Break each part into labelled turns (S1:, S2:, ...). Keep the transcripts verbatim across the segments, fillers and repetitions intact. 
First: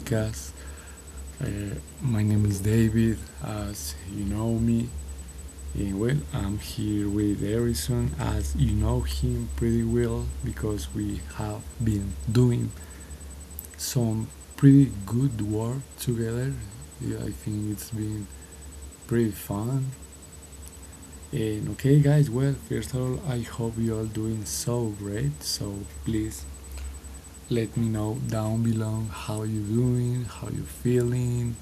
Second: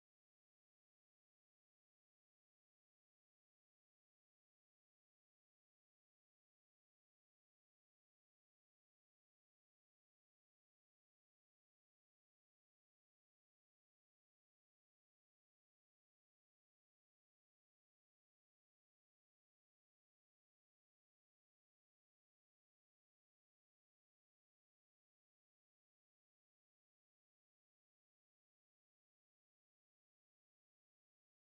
S1: podcast. Uh, my name is David, as you know me, and well, I'm here with Harrison, as you know him pretty well because we have been doing some pretty good work together. Yeah, I think it's been pretty fun. And okay, guys, well, first of all, I hope you are doing so great. So please let me know down below how you're doing, how you're feeling.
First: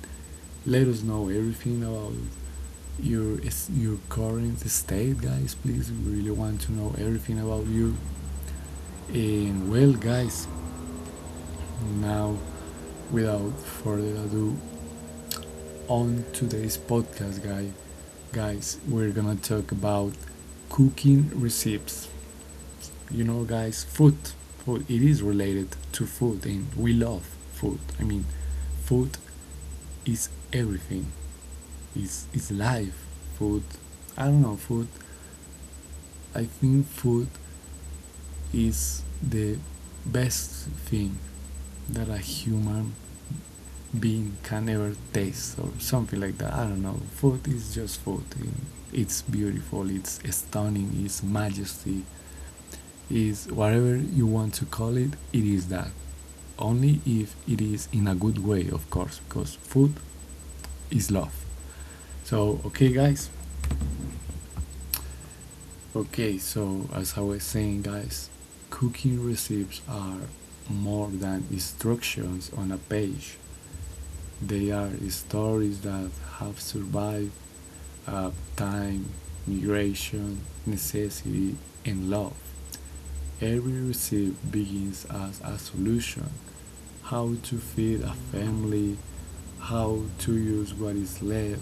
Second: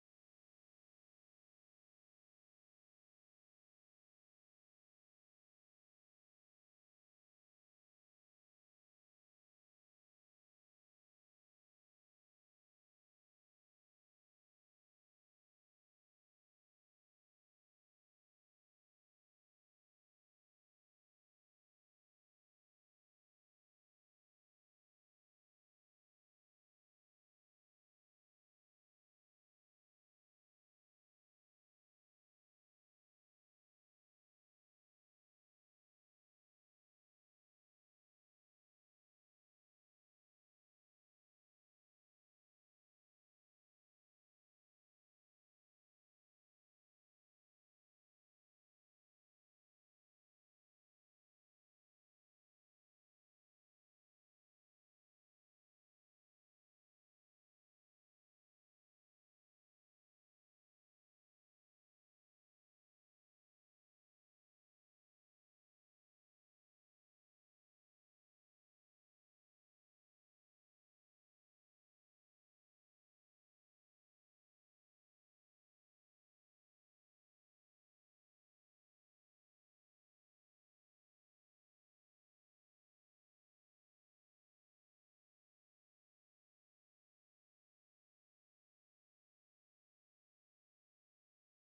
S1: Let us know everything about your your current state, guys. Please, we really want to know everything about you. And well, guys, now without further ado, on today's podcast, guys, guys, we're gonna talk about cooking recipes. You know, guys, food, food. It is related to food, and we love food. I mean, food is everything. Is is life. Food. I don't know. Food. I think food is the best thing that a human being can ever taste or something like that. I don't know. Food is just food. It's beautiful. It's stunning. It's majesty. Is whatever you want to call it. It is that. Only if it is in a good way, of course, because food is love. So, okay, guys. Okay, so as I was saying, guys, cooking recipes are more than instructions on a page. They are stories that have survived uh, time, migration, necessity, and love. Every recipe begins as a solution: how to feed a family, how to use what is left,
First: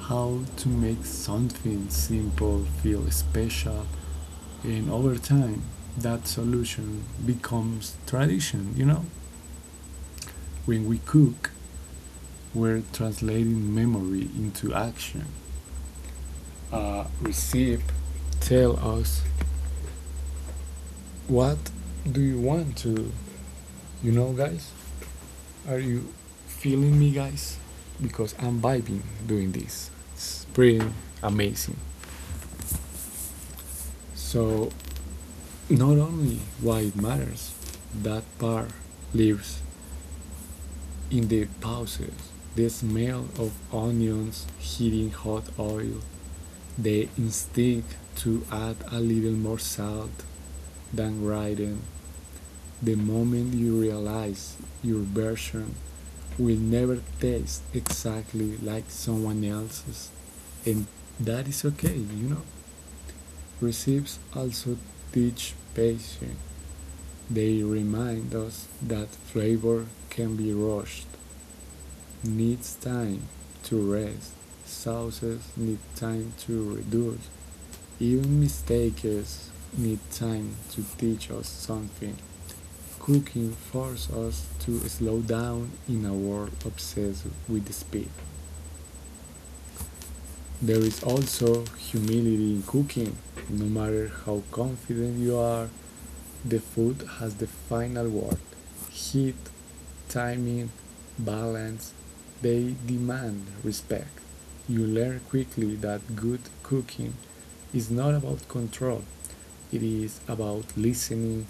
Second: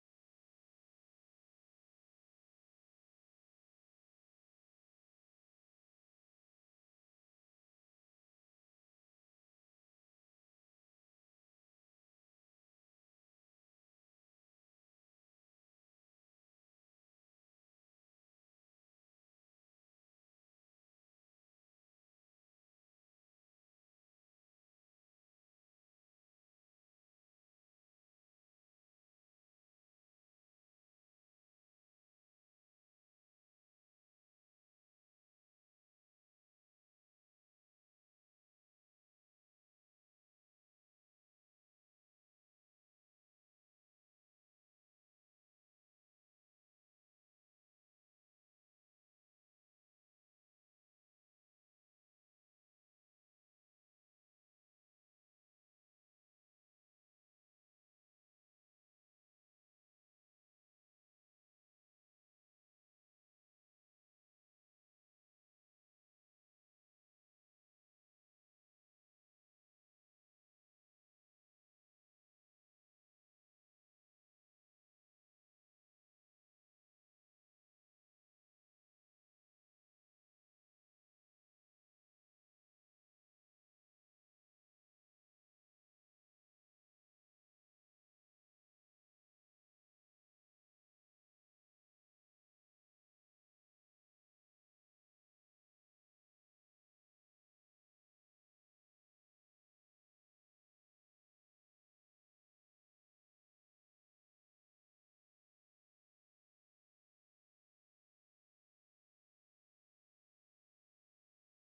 S1: how to make something simple feel special, and over time, that solution becomes tradition, you know? When we cook, we're translating memory into action. A recipe tell us what do you want to, you know, guys? Are you feeling me, guys? Because I'm vibing doing this. It's pretty amazing. So, not only why it matters, that part lives in the pauses, the smell of onions heating hot oil, the instinct to add a little more salt than writing. The moment you realize your version will never taste exactly like someone else's, and that is okay, you know. Recipes also teach patience. They remind us that flavor can be rushed needs time to rest. Sauces need time to reduce. Even mistakes need time to teach us something. Cooking forces us to slow down in a world obsessed with speed. There is also humility in cooking. No matter how confident you are, the food has the final word. Heat, timing, balance, they demand respect. You learn quickly that good cooking is not about control, it is about listening,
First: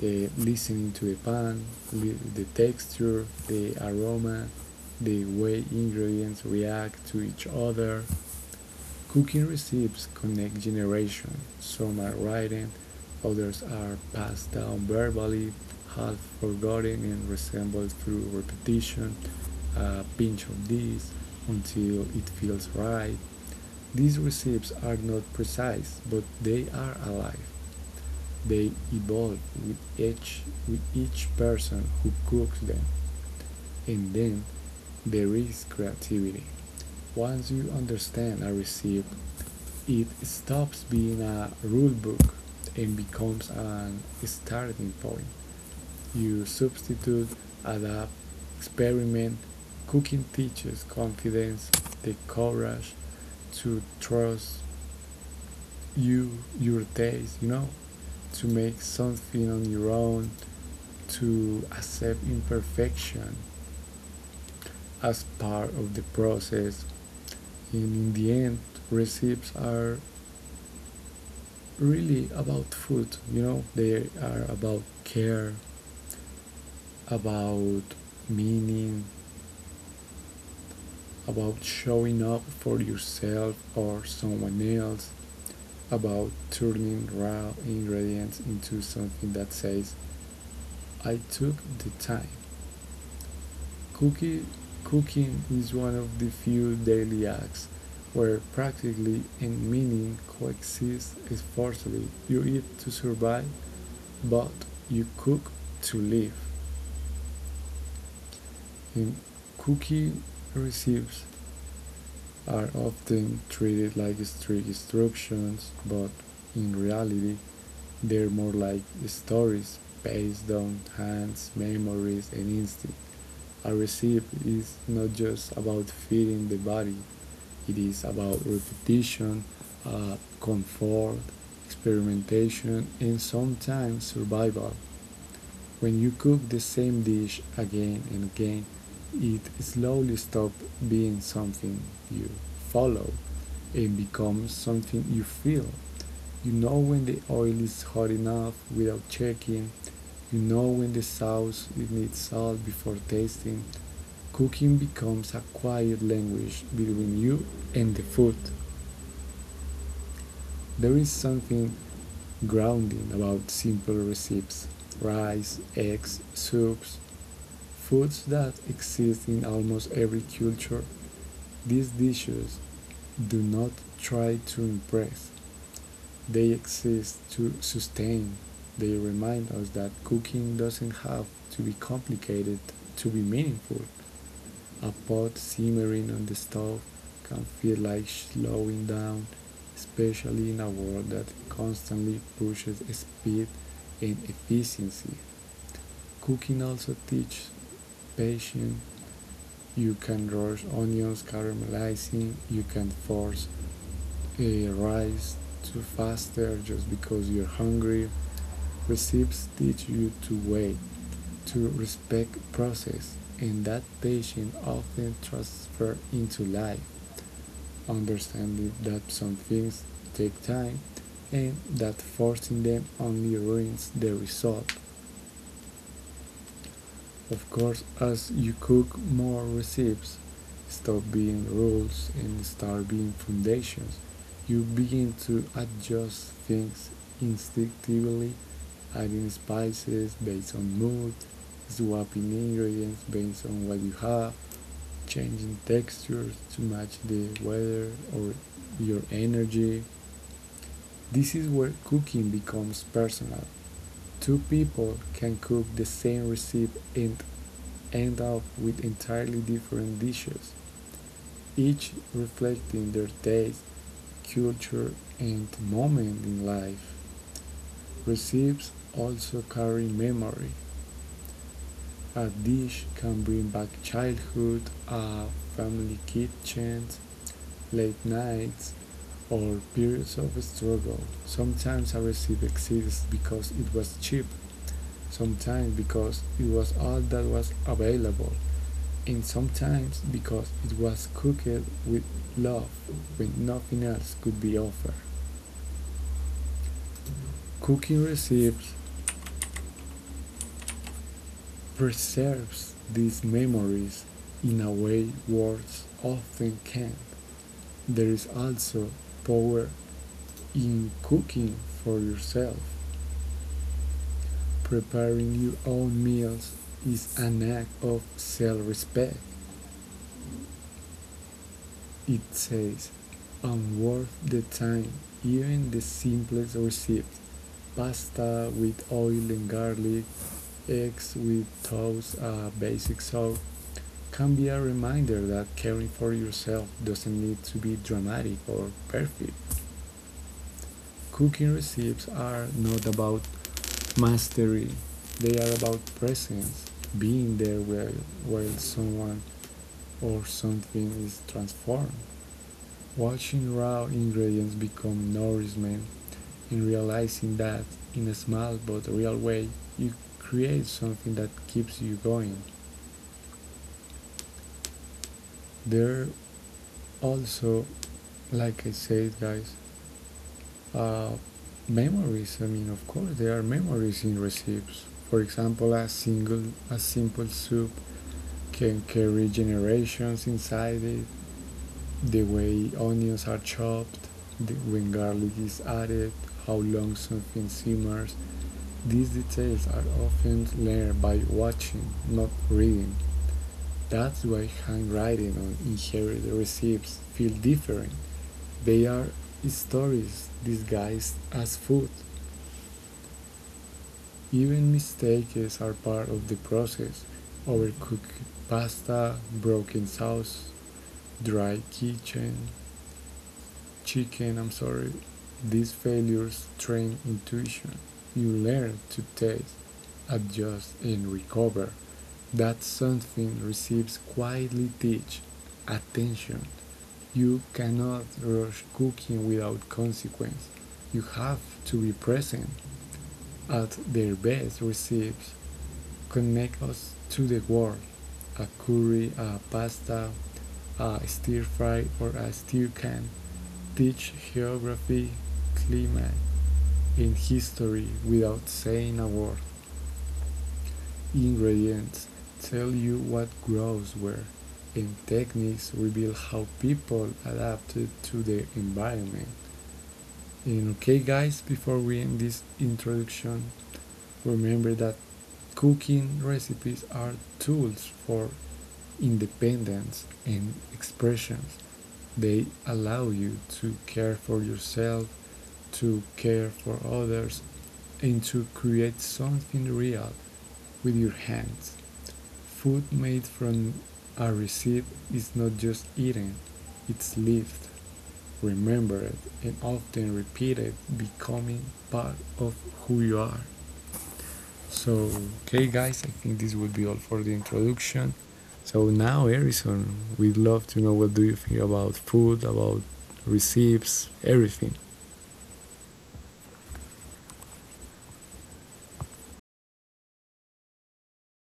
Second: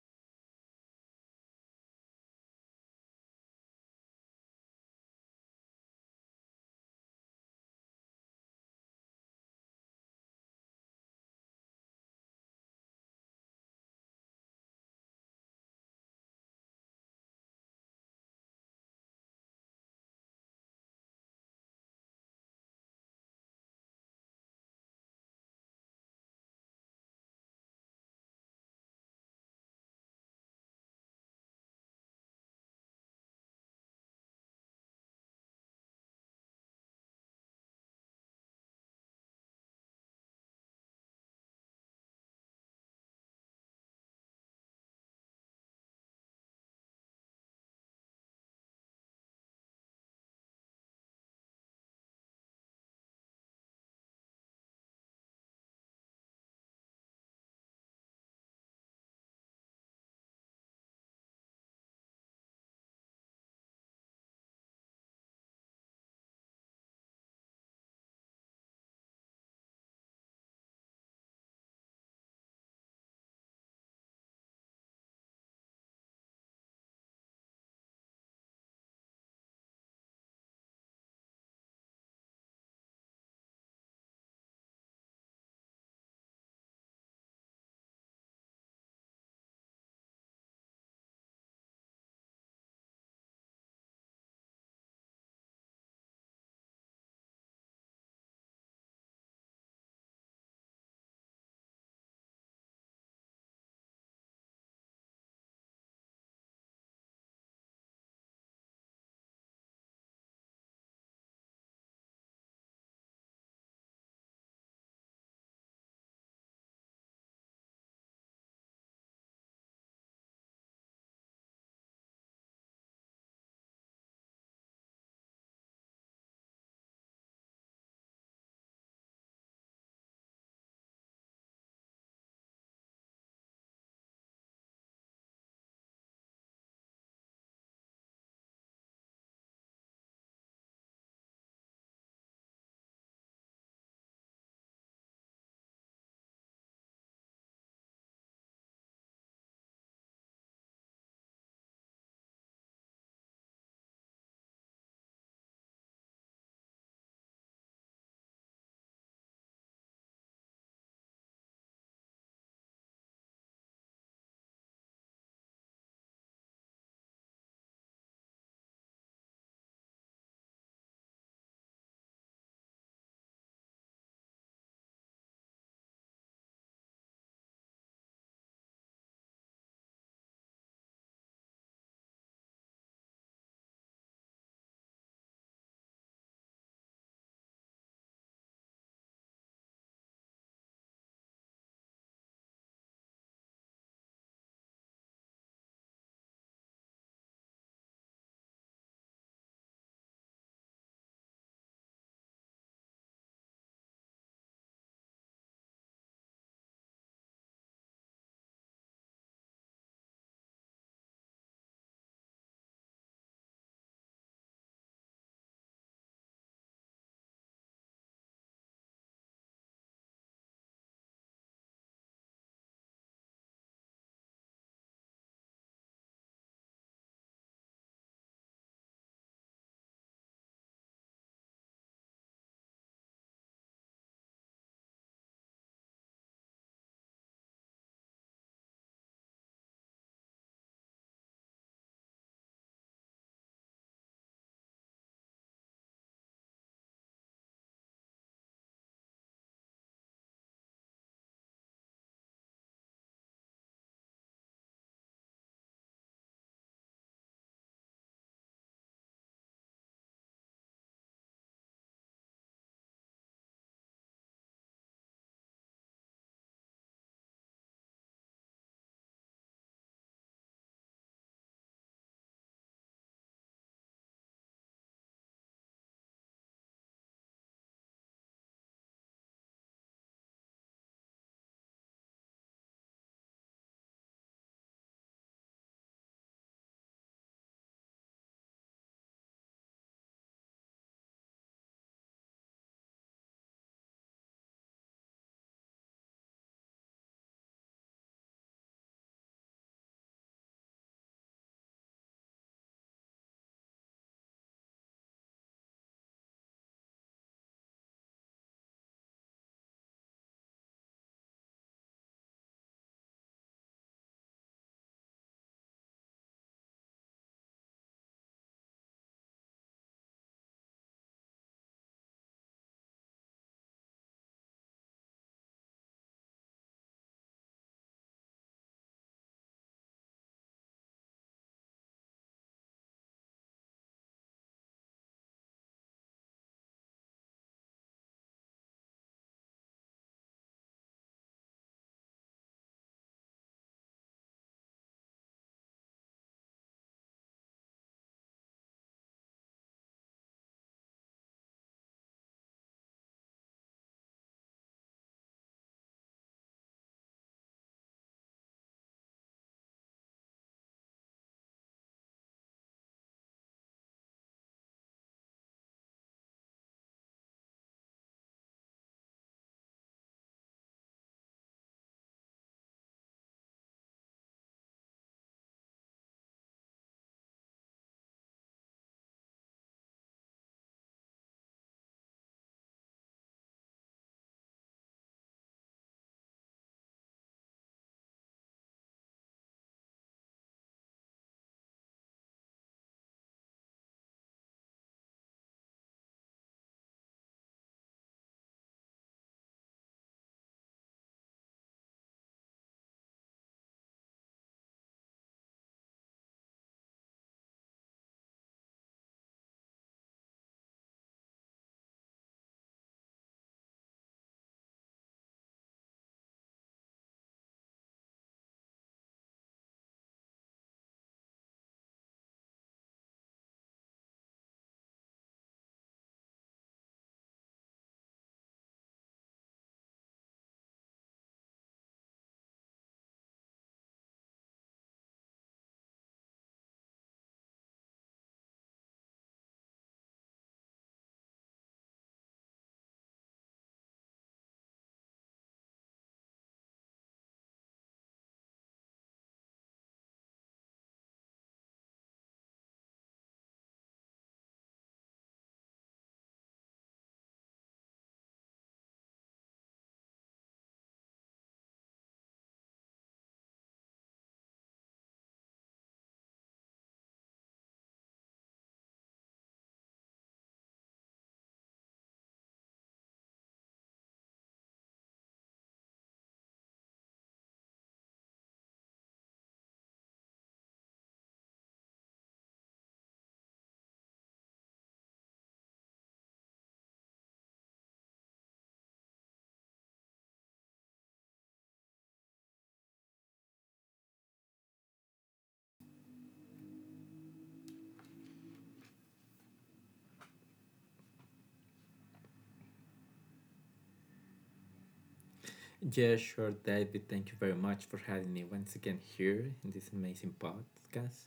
S1: the listening to the pan, the texture, the aroma, the way ingredients react to each other. Cooking recipes connect generations. Some are written, others are passed down verbally, half forgotten and resembled through repetition, a pinch of this until it feels right. These recipes are not precise, but they are alive. They evolve with each with each person who cooks them, and then there is creativity. Once you understand a recipe, it stops being a rulebook and becomes an starting point. You substitute, adapt, experiment. Cooking teaches confidence, the courage to trust you, your taste, you know, to make something on your own, to accept imperfection as part of the process. And in the end, recipes are really about food, you know. They are about care, about meaning, about showing up for yourself or someone else, about turning raw ingredients into something that says, I took the time. Cookie, Cooking is one of the few daily acts where practically and meaning coexist forcefully. You eat to survive, but you cook to live. The Cookie recipes are often treated like strict instructions, but in reality, they're more like stories based on hands, memories, and instinct. A recipe is not just about feeding the body, it is about repetition, uh, comfort, experimentation, and sometimes survival. When you cook the same dish again and again, it slowly stops being something you follow and becomes something you feel. You know when the oil is hot enough without checking. You know when the sauce needs salt before tasting. Cooking becomes a quiet language between you and the food. There is something grounding about simple recipes: rice, eggs, soups. Foods that exist in almost every culture, these dishes do not try to impress. They exist to sustain. They remind us that cooking doesn't have to be complicated to be meaningful. A pot simmering on the stove can feel like slowing down, especially in a world that constantly pushes speed and efficiency. Cooking also teaches patience. You can roast onions caramelizing. You can force a rice to faster just because you're hungry. Recipes teach you to wait, to respect process, and that patience often transfers into life. Understanding that some things take time and that forcing them only ruins the result. Of course, as you cook more recipes, stop being rules and start being foundations, you begin to adjust things instinctively, adding spices based on mood, swapping ingredients based on what you have, changing textures to match the weather or your energy. This is where cooking becomes personal. Two people can cook the same recipe and end up with entirely different dishes, each reflecting their taste, culture, and moment in life. Recipes also carry memory. A dish can bring back childhood, uh, family kitchens, late nights, or periods of struggle. Sometimes a recipe exists because it was cheap, sometimes because it was all that was available, and sometimes because it was cooked with love when nothing else could be offered. Cooking recipes preserves these memories in a way words often can't. There is also power in cooking for yourself. Preparing your own meals is an act of self respect. It says, "I'm worth the time," even the simplest receipt. Pasta with oil and garlic, eggs with toast, a basic sauce, can be a reminder that caring for yourself doesn't need to be dramatic or perfect. Cooking recipes are not about mastery, they are about presence, being there while, while someone or something is transformed. Watching raw ingredients become nourishment and realizing that, in a small but real way, you create something that keeps you going. There also, like I said, guys, uh, memories. I mean, of course, there are memories in recipes. For example, a single, a simple soup can carry generations inside it. The way onions are chopped, the, when garlic is added, how long something simmers. These details are often learned by watching, not reading. That's why handwriting and inherited recipes feel different. They are stories disguised as food. Even mistakes are part of the process. Overcooked pasta, broken sauce, dry kitchen, chicken, I'm sorry. These failures train intuition. You learn to taste, adjust, and recover. That something receives quietly teach attention. You cannot rush cooking without consequence. You have to be present. At their best, recipes connect us to the world. A curry, a pasta, a stir fry, or a stew can teach geography, climate, and history without saying a word. Ingredients tell you what grows where, and techniques reveal how people adapted to the environment. And okay, guys, before we end this introduction, remember that cooking recipes are tools for independence and expressions. They allow you to care for yourself, to care for others, and to create something real with your hands. Food made from a receipt is not just eaten, it's lived, remembered, and often repeated, becoming part of who you are. So, okay, guys, I think this would be all for the introduction. So now, Harrison, we'd love to know what do you think about food, about receipts, everything.
S2: Yeah, sure, David. Thank you very much for having me once again here in this amazing podcast,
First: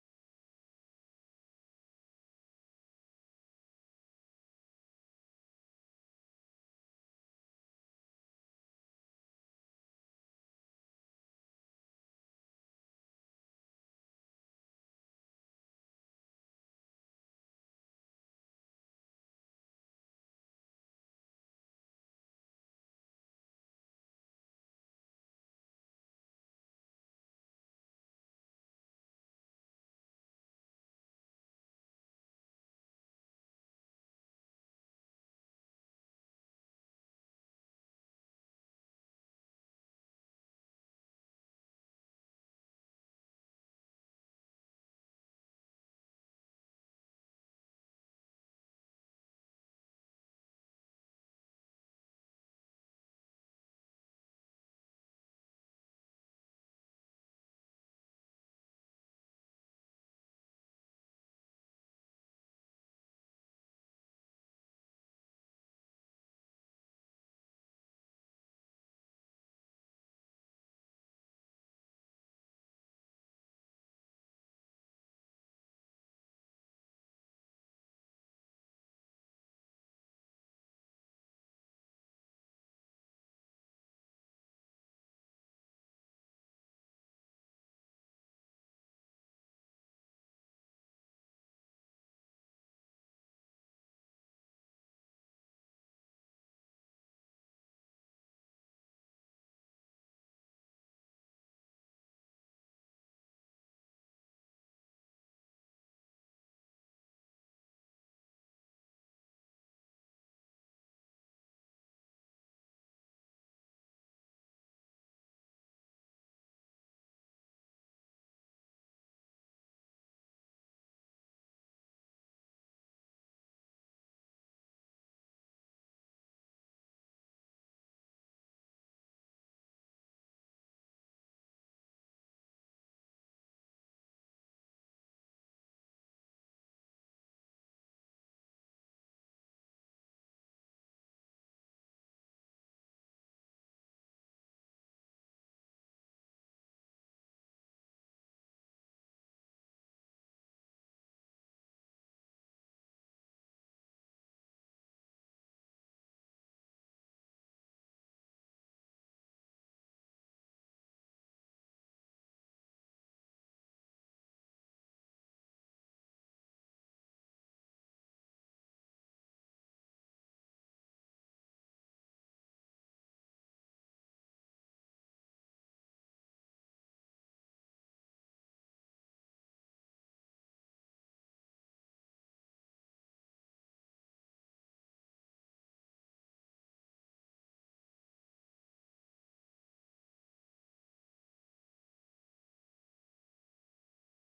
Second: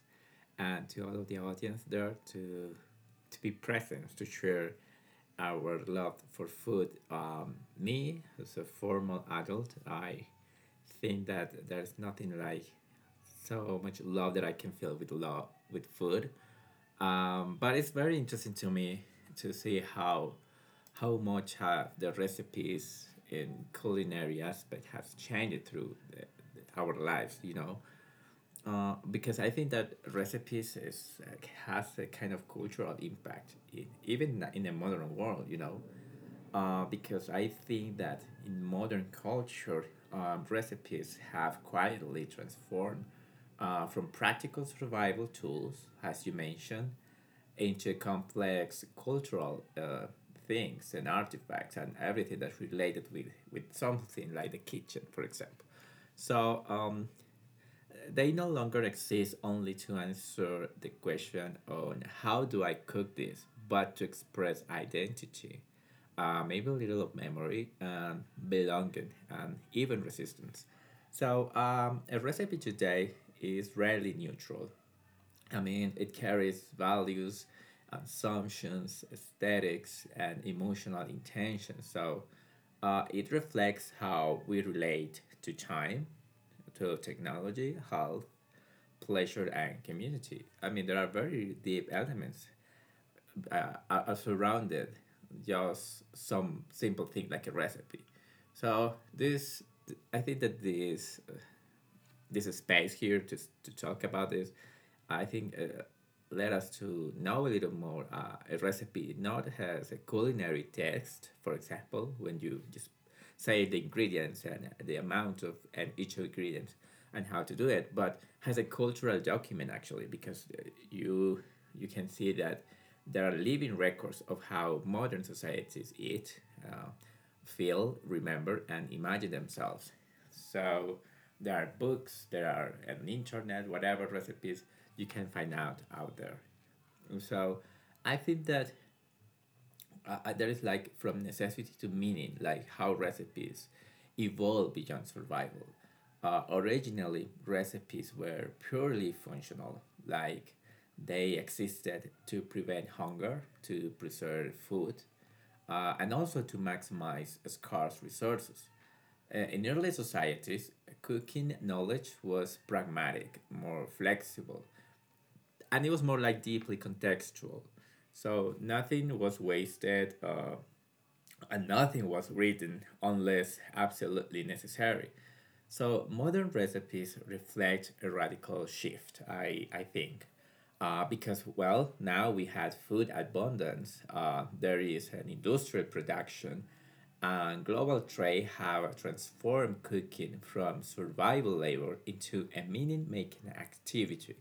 S2: and to all of the audience there to to be present to share our love for food. Um, me as a formal adult, I think that there's nothing like so much love that I can feel with love with food, um, but it's very interesting to me to see how how much have the recipes in culinary aspect has changed through the, the, our lives. You know, uh, because I think that recipes is uh, has a kind of cultural impact in, even in the modern world. You know, uh, because I think that in modern culture, um, recipes have quietly transformed uh, from practical survival tools, as you mentioned, into complex cultural uh, things and artifacts and everything that's related with, with something like the kitchen, for example. So um, they no longer exist only to answer the question on how do I cook this, but to express identity, uh, maybe a little of memory, and belonging, and even resistance. So um, a recipe today is rarely neutral. I mean, it carries values, assumptions, aesthetics, and emotional intention. So uh, it reflects how we relate to time, to technology, health, pleasure and community. I mean, there are very deep elements uh, are are surrounded just some simple thing like a recipe. So this, I think that this this space here to, to talk about this. I think uh, led us to know a little more uh, a recipe, not as a culinary text, for example, when you just say the ingredients and the amount of and each ingredient and how to do it, but has a cultural document actually because uh, you you can see that there are living records of how modern societies eat, uh, feel, remember, and imagine themselves. So there are books, there are an internet, whatever recipes you can find out out there. So I think that uh, uh, there is like from necessity to meaning, like how recipes evolve beyond survival. Uh, originally, recipes were purely functional, like they existed to prevent hunger, to preserve food, uh, and also to maximize scarce resources. Uh, in early societies, cooking knowledge was pragmatic, more flexible, and it was more like deeply contextual. So nothing was wasted, uh, and nothing was written unless absolutely necessary. So modern recipes reflect a radical shift, I, I think. Uh, because, well, now we had food abundance, uh, there is an industrial production, and global trade have transformed cooking from survival labor into a meaning making activity.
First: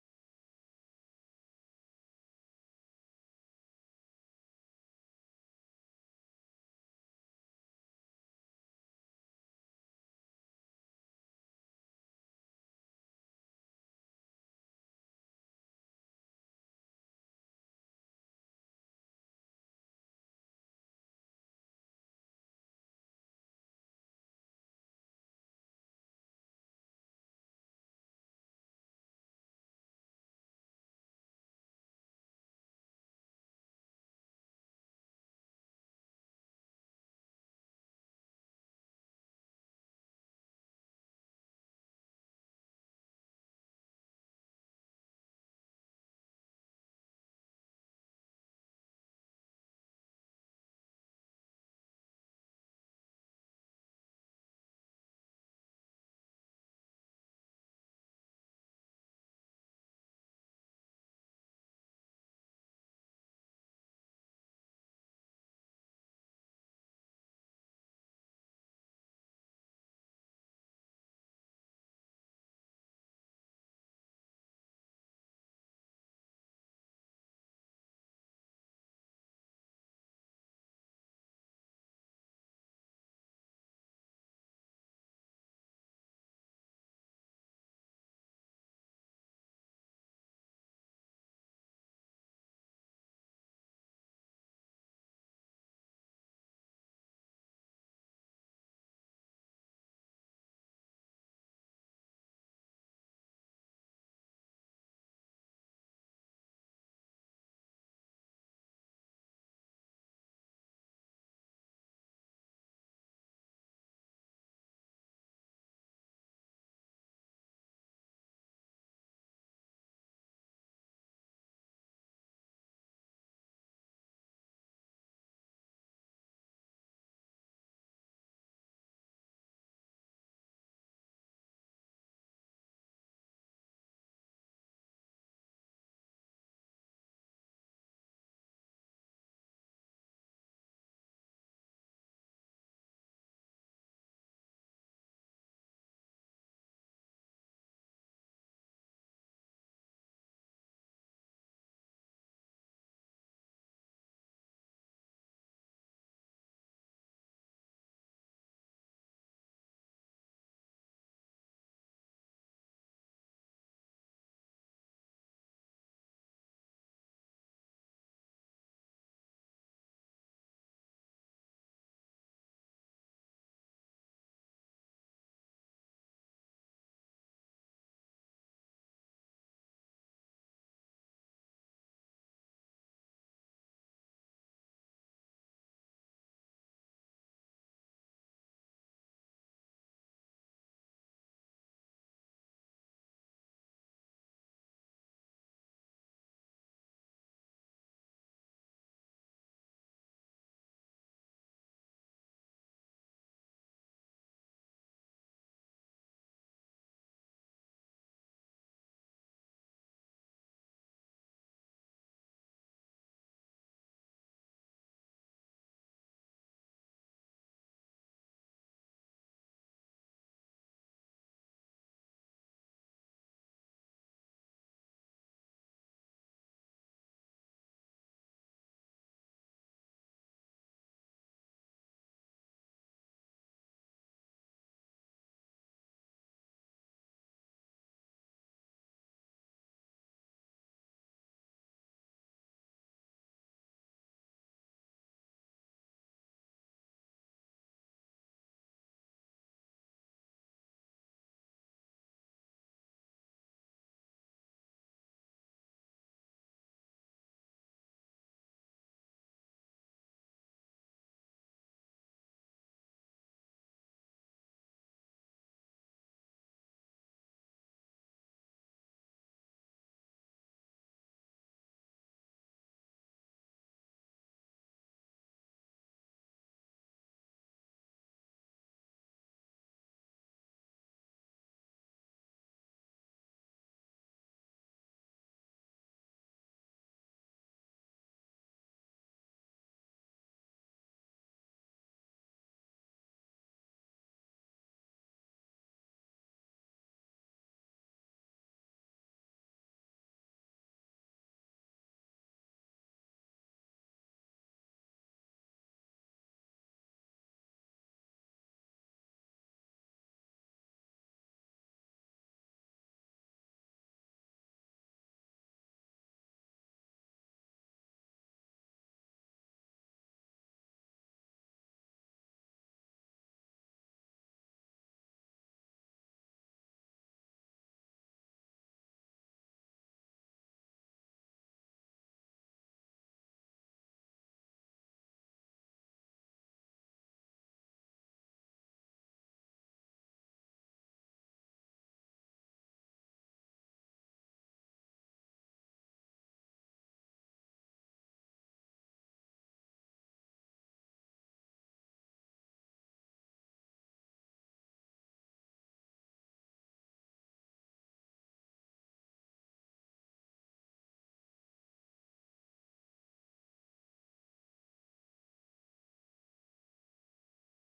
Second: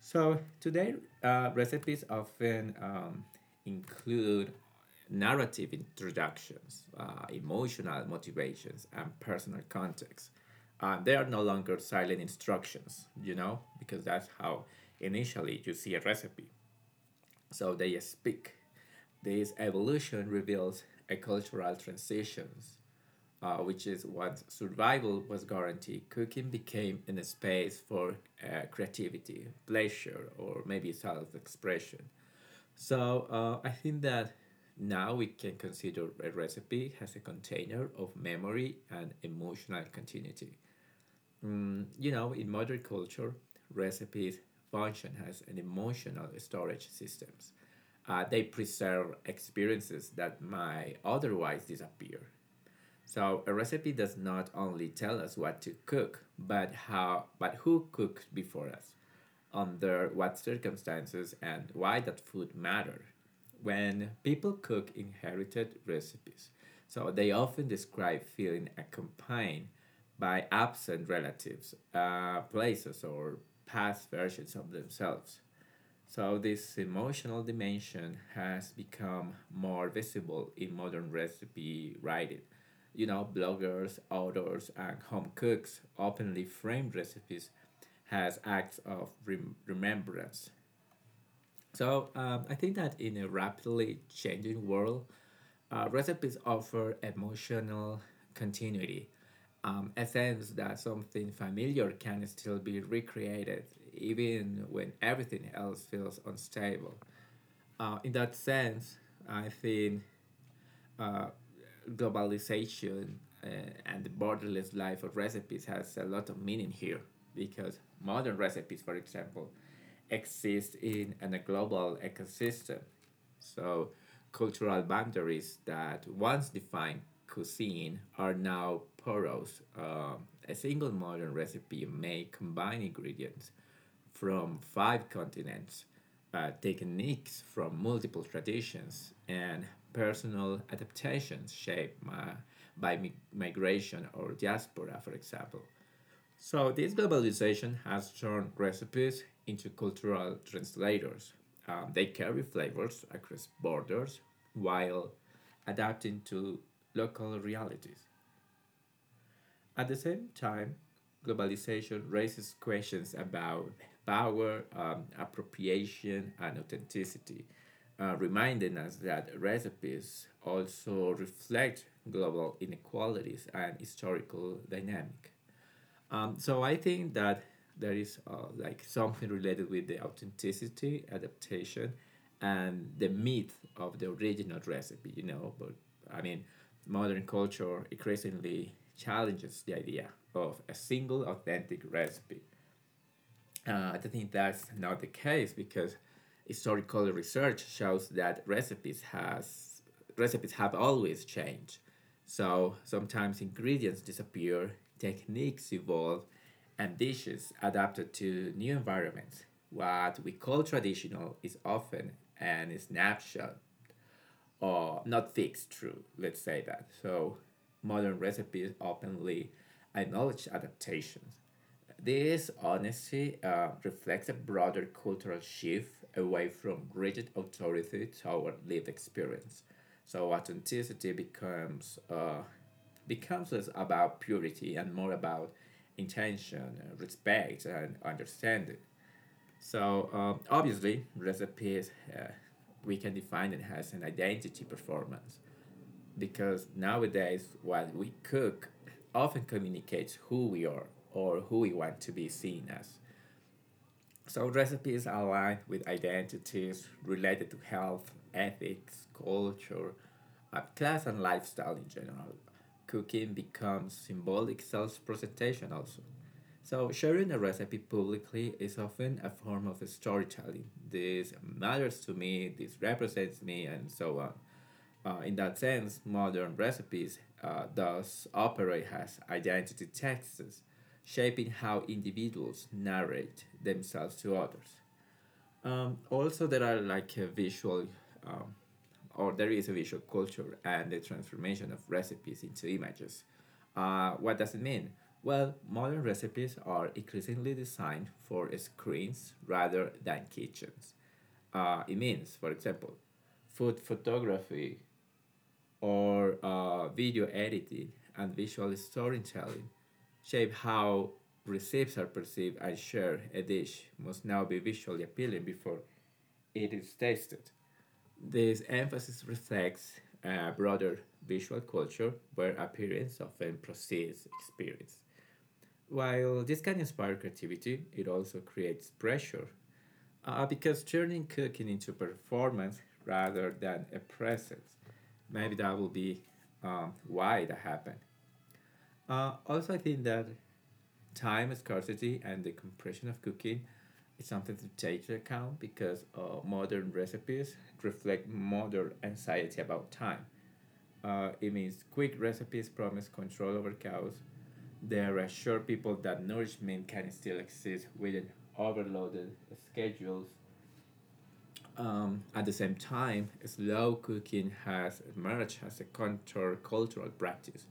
S2: So today, uh, recipes often um, include narrative introductions, uh, emotional motivations, and personal context. Uh, they are no longer silent instructions, you know, because that's how initially you see a recipe. So they speak. This evolution reveals a cultural transitions uh, which is what survival was guaranteed, cooking became a space for uh, creativity, pleasure, or maybe self expression. So uh, I think that now we can consider a recipe as a container of memory and emotional continuity. You know, in modern culture, recipes function as an emotional storage systems. Uh, they preserve experiences that might otherwise disappear. So a recipe does not only tell us what to cook, but how but who cooked before us, under what circumstances and why that food mattered. When people cook inherited recipes, so they often describe feeling accompanied by absent relatives, uh, places or past versions of themselves. So this emotional dimension has become more visible in modern recipe writing. You know, bloggers, authors, and home cooks openly frame recipes as acts of rem- remembrance. So um, I think that in a rapidly changing world, uh, recipes offer emotional continuity, um, a sense that something familiar can still be recreated even when everything else feels unstable. Uh, in that sense, I think uh, globalization uh, and the borderless life of recipes has a lot of meaning here because modern recipes, for example, exist in, in a global ecosystem. So, cultural boundaries that once defined cuisine are now porous. Um, a single modern recipe may combine ingredients from five continents, uh, techniques from multiple traditions, and personal adaptations shaped my, by mi- migration or diaspora, for example. So, this globalization has turned recipes into cultural translators. Um, they carry flavors across borders while adapting to local realities. At the same time, globalization raises questions about power, um, appropriation, and authenticity, uh, reminding us that recipes also reflect global inequalities and historical dynamic. Um, so I think that there is uh, like something related with the authenticity, adaptation, and the myth of the original recipe. You know, but I mean, modern culture increasingly challenges the idea of a single authentic recipe. uh, I think that's not the case because historical research shows that recipes has recipes have always changed. So sometimes ingredients disappear, techniques evolve, and dishes adapted to new environments. What we call traditional is often an snapshot or not fixed true, let's say that. So modern recipes openly acknowledge adaptations. This honesty uh, reflects a broader cultural shift away from rigid authority toward lived experience. So authenticity becomes uh, becomes less about purity and more about intention, uh, respect, and understanding. So um, obviously, recipes uh, we can define it as an identity performance because nowadays what we cook often communicates who we are or who we want to be seen as. So recipes are aligned with identities related to health, ethics, culture, uh, class, and lifestyle in general. Cooking becomes symbolic self-presentation also. So sharing a recipe publicly is often a form of storytelling. This matters to me, this represents me, and so on. Uh, in that sense, modern recipes uh, thus operate as identity texts, shaping how individuals narrate themselves to others. Um, also, there are like a visual, um, or there is a visual culture and the transformation of recipes into images. Uh, what does it mean? Well, modern recipes are increasingly designed for screens rather than kitchens. Uh, it means, for example, food photography or uh, video editing and visual storytelling shape how recipes are perceived and shared. A dish must now be visually appealing before it is tasted. This emphasis reflects a broader visual culture where appearance often precedes experience. While this can inspire creativity, it also creates pressure uh, because turning cooking into performance rather than a process, maybe that will be um, why that happened. Uh, also, I think that time scarcity and the compression of cooking is something to take into account because uh, modern recipes reflect modern anxiety about time. Uh, it means quick recipes promise control over chaos. They reassure people that nourishment can still exist within overloaded schedules. Um, at the same time, slow cooking has emerged as a counter-cultural practice,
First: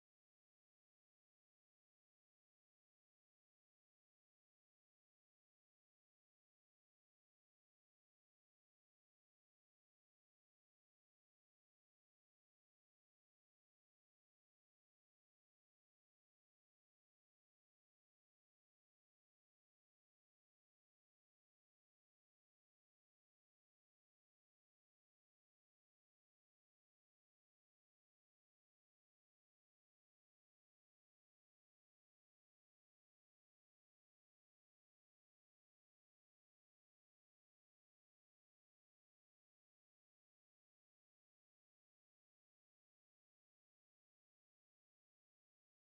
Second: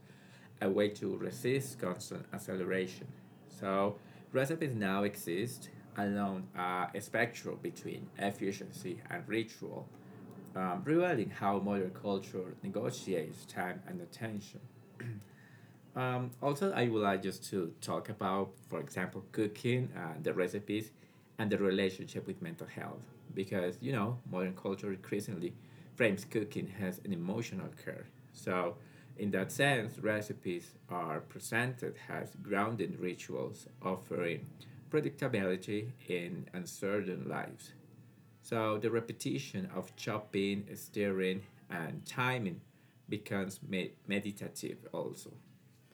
S2: a way to resist constant acceleration. So, recipes now exist along a spectrum between efficiency and ritual, um, revealing how modern culture negotiates time and attention. Um, also, I would like just to talk about, for example, cooking, uh, the recipes, and the relationship with mental health. Because, you know, modern culture increasingly frames cooking as an emotional care. So, in that sense, recipes are presented as grounded rituals offering predictability in uncertain lives. So, the repetition of chopping, stirring, and timing becomes me- meditative also.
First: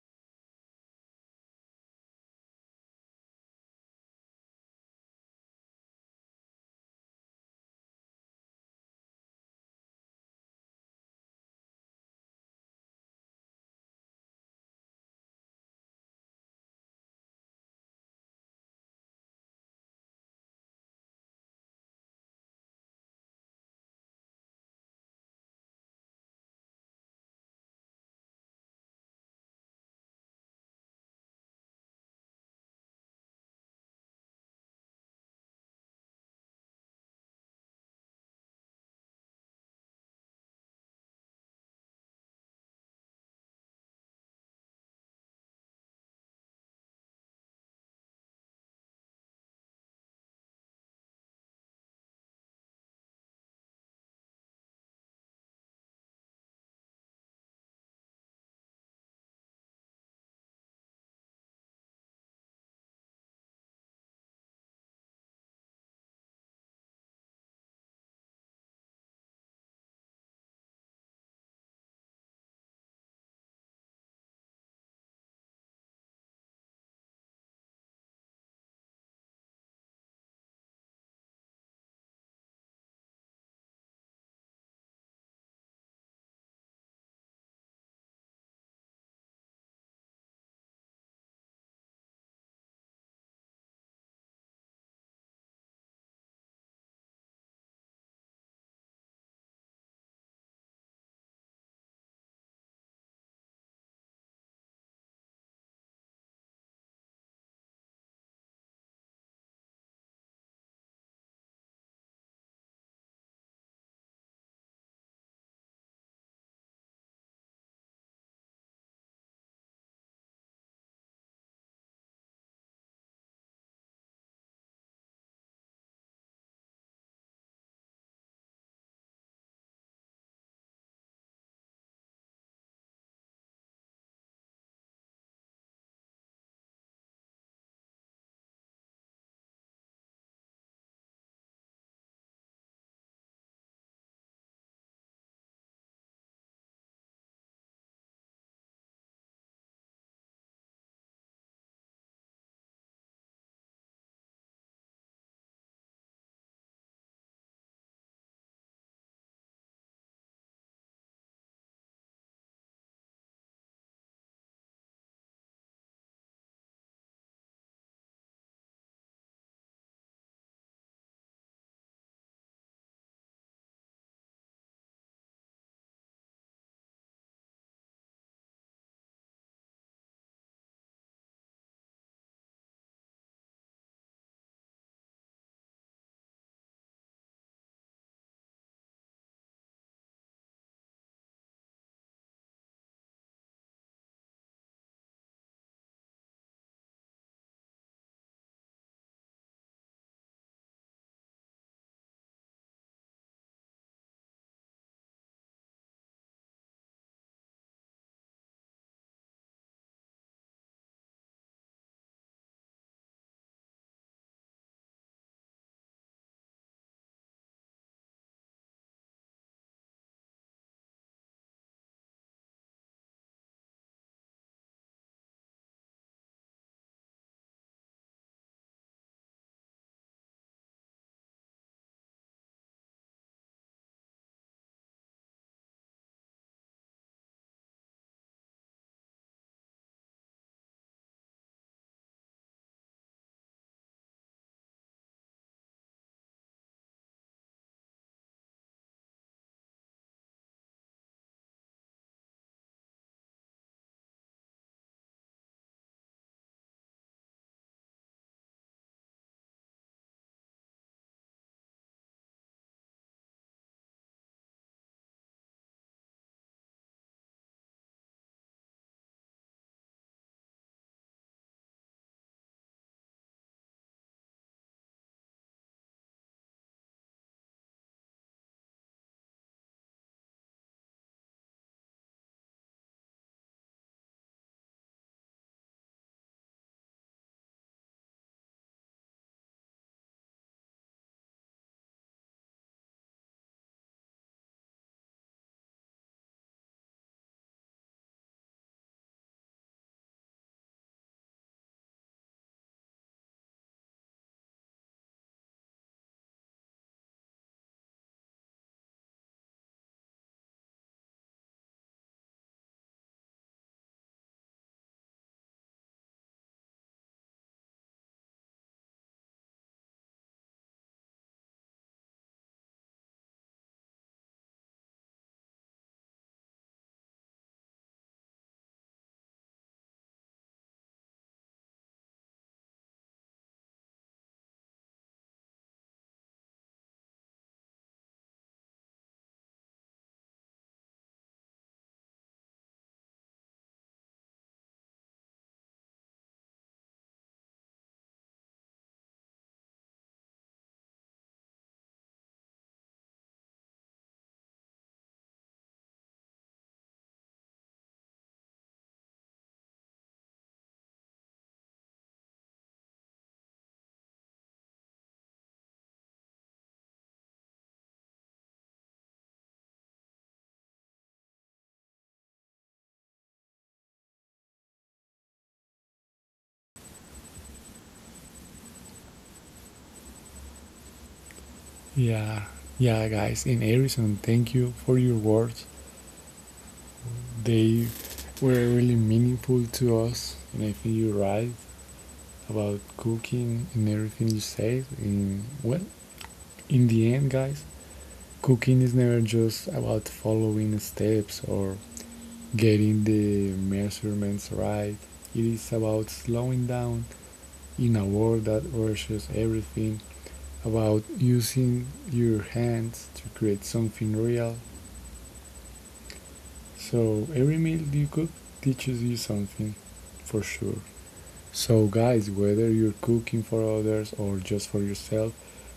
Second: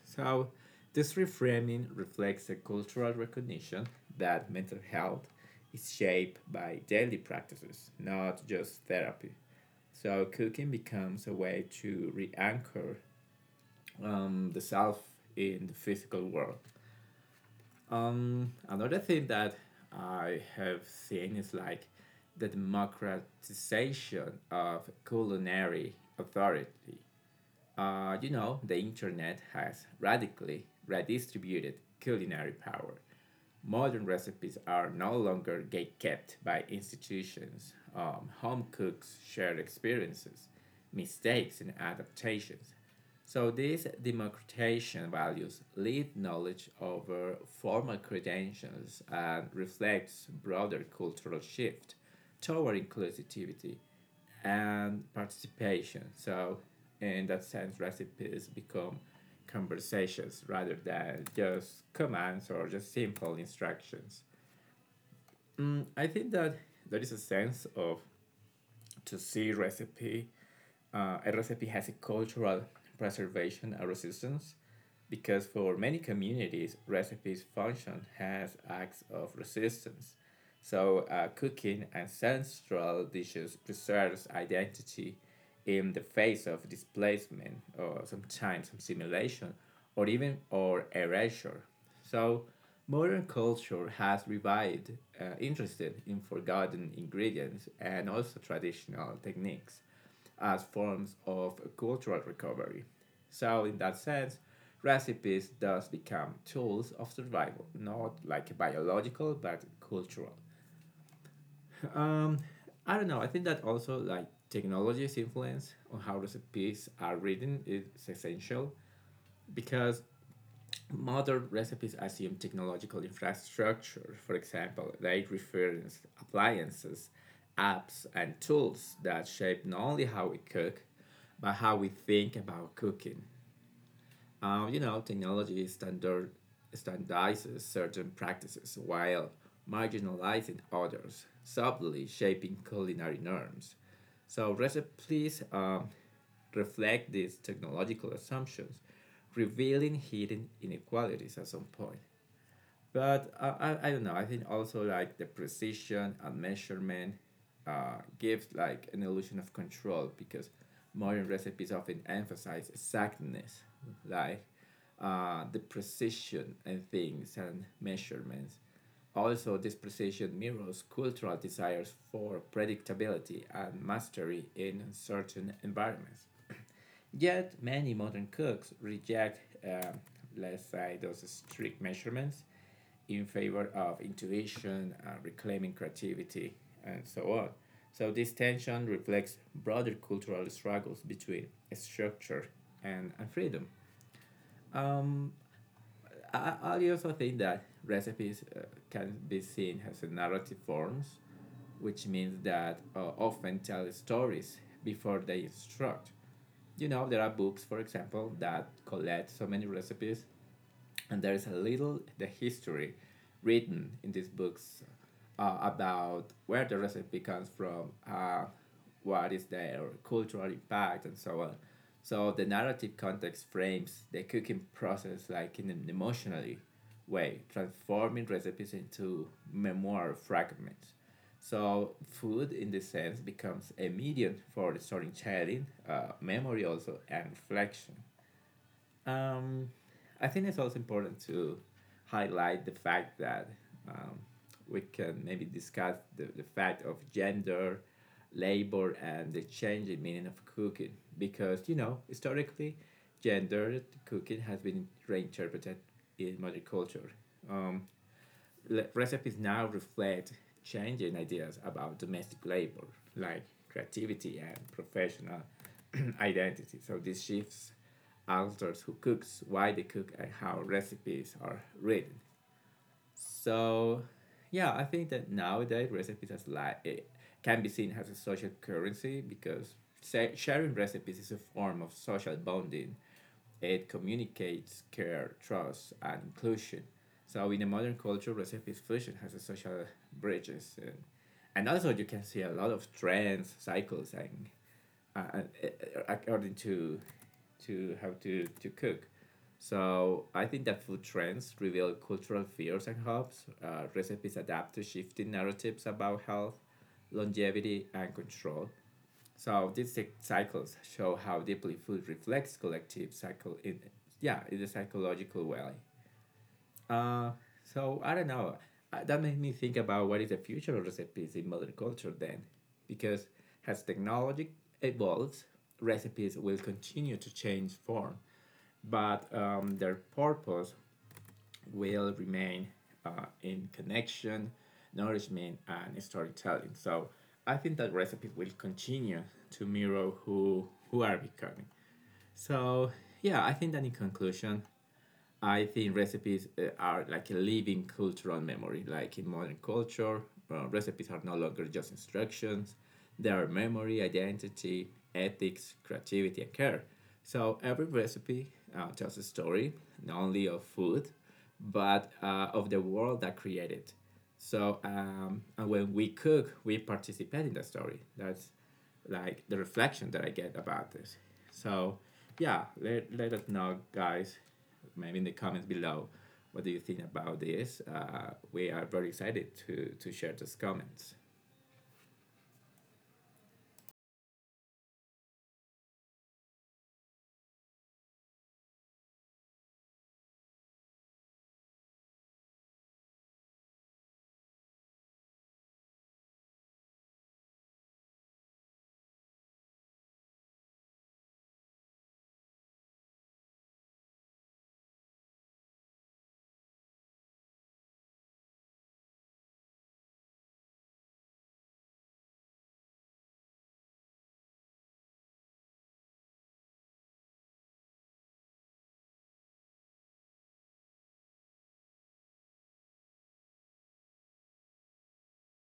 S2: So, this reframing reflects a cultural recognition that mental health is shaped by daily practices, not just therapy. So, cooking becomes a way to re anchor um, the self in the physical world. Um, another thing that I have seen is like the democratization of culinary authority. Uh, you know, the internet has radically redistributed culinary power. Modern recipes are no longer gatekept by institutions. Um, home cooks share experiences, mistakes, and adaptations. So these democratization values lead knowledge over formal credentials and reflects broader cultural shift toward inclusivity and participation. So, in that sense, recipes become conversations rather than just commands or just simple instructions. Mm, I think that there is a sense of to see recipe uh, a recipe has a cultural preservation and resistance because for many communities, recipes function as acts of resistance. So uh, cooking ancestral dishes preserves identity in the face of displacement or sometimes assimilation or even or erasure. So modern culture has revived uh, interest in forgotten ingredients and also traditional techniques as forms of cultural recovery. So, in that sense, recipes thus become tools of survival, not like biological but cultural. Um, I don't know. I think that also like technology's influence on how recipes are written is essential because modern recipes assume technological infrastructure, for example, they reference appliances, apps, and tools that shape not only how we cook, but how we think about cooking. Um, you know, technology standard, standardizes certain practices while marginalizing others, subtly shaping culinary norms. So recipes um, reflect these technological assumptions, revealing hidden inequalities at some point. But uh, I, I don't know, I think also like the precision and measurement uh, gives like an illusion of control because modern recipes often emphasize exactness, mm-hmm, like uh, the precision and things and measurements. Also, this precision mirrors cultural desires for predictability and mastery in certain environments. Yet, many modern cooks reject, um, let's say, those strict measurements in favor of intuition, uh, reclaiming creativity, and so on. So, this tension reflects broader cultural struggles between structure and, and freedom. Um, I, I also think that recipes uh, can be seen as narrative forms, which means that uh, often tell stories before they instruct. You know, there are books, for example, that collect so many recipes and there is a little the history written in these books uh, about where the recipe comes from, uh, what is their cultural impact, and so on. So the narrative context frames the cooking process like in an emotionally way, transforming recipes into memoir fragments. So food, in this sense, becomes a medium for storytelling, uh, memory also, and reflection. Um, I think it's also important to highlight the fact that um, we can maybe discuss the, the fact of gender, labor, and the changing meaning of cooking. Because, you know, historically, gendered cooking has been reinterpreted in modern culture. Um, recipes now reflect changing ideas about domestic labor, like creativity and professional identity. So these shifts alters who cooks, why they cook, and how recipes are written. So, yeah, I think that nowadays recipes as like it can be seen as a social currency because sharing recipes is a form of social bonding. It communicates care, trust, and inclusion. So in the modern culture, recipes fusion has a social bridges, and, and also you can see a lot of trends, cycles, and uh, uh, according to to how to to cook. So I think that food trends reveal cultural fears and hopes. Uh, recipes adapt to shifting narratives about health, longevity, and control. So these cycles show how deeply food reflects collective cycle in, yeah, in a psychological way. Uh, so I don't know. Uh, That made me think about what is the future of recipes in modern culture then, because as technology evolves, recipes will continue to change form, but um, their purpose will remain uh, in connection, nourishment, and storytelling. So I think that recipes will continue to mirror who who are becoming. So yeah, I think that in conclusion, I think recipes uh, are like a living cultural memory. Like in modern culture, uh, recipes are no longer just instructions, they are memory, identity, ethics, creativity, and care. So every recipe uh, tells a story, not only of food, but uh, of the world that created. It. So um, and when we cook, we participate in the story. That's like the reflection that I get about this. So yeah, let, let us know, guys, maybe in the comments below, what do you think about this? Uh, we are very excited to, to share those comments.
S1: Yeah, yeah, guys, and Harrison, thank you for your words. They were really meaningful to us, and I think you're right about cooking and everything you said. And well, in the end, guys, cooking is never just about following steps or getting the measurements right. It is about slowing down in a world that rushes everything, about using your hands to create something real. So every meal you cook teaches you something, for sure. So, guys, whether you're cooking for others or just for yourself,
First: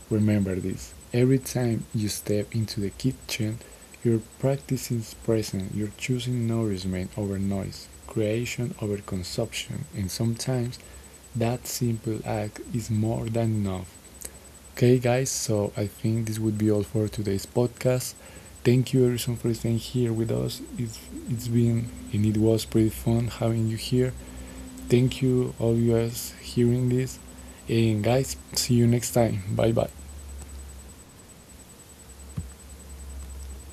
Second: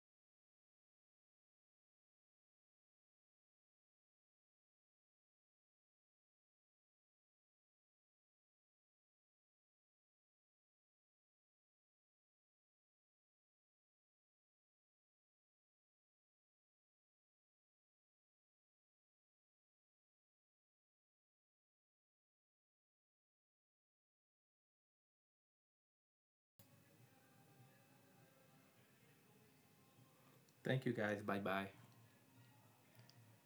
S1: remember this. Every time you step into the kitchen, you're practicing presence, you're choosing nourishment over noise, creation over consumption, and sometimes that simple act is more than enough. Okay, guys, so I think this would be all for today's podcast. Thank you, everyone, for staying here with us. It's, it's been and it was pretty fun having you here. Thank you all you guys hearing this. And guys, see you next time. Bye bye.
S2: Thank you guys. Bye bye.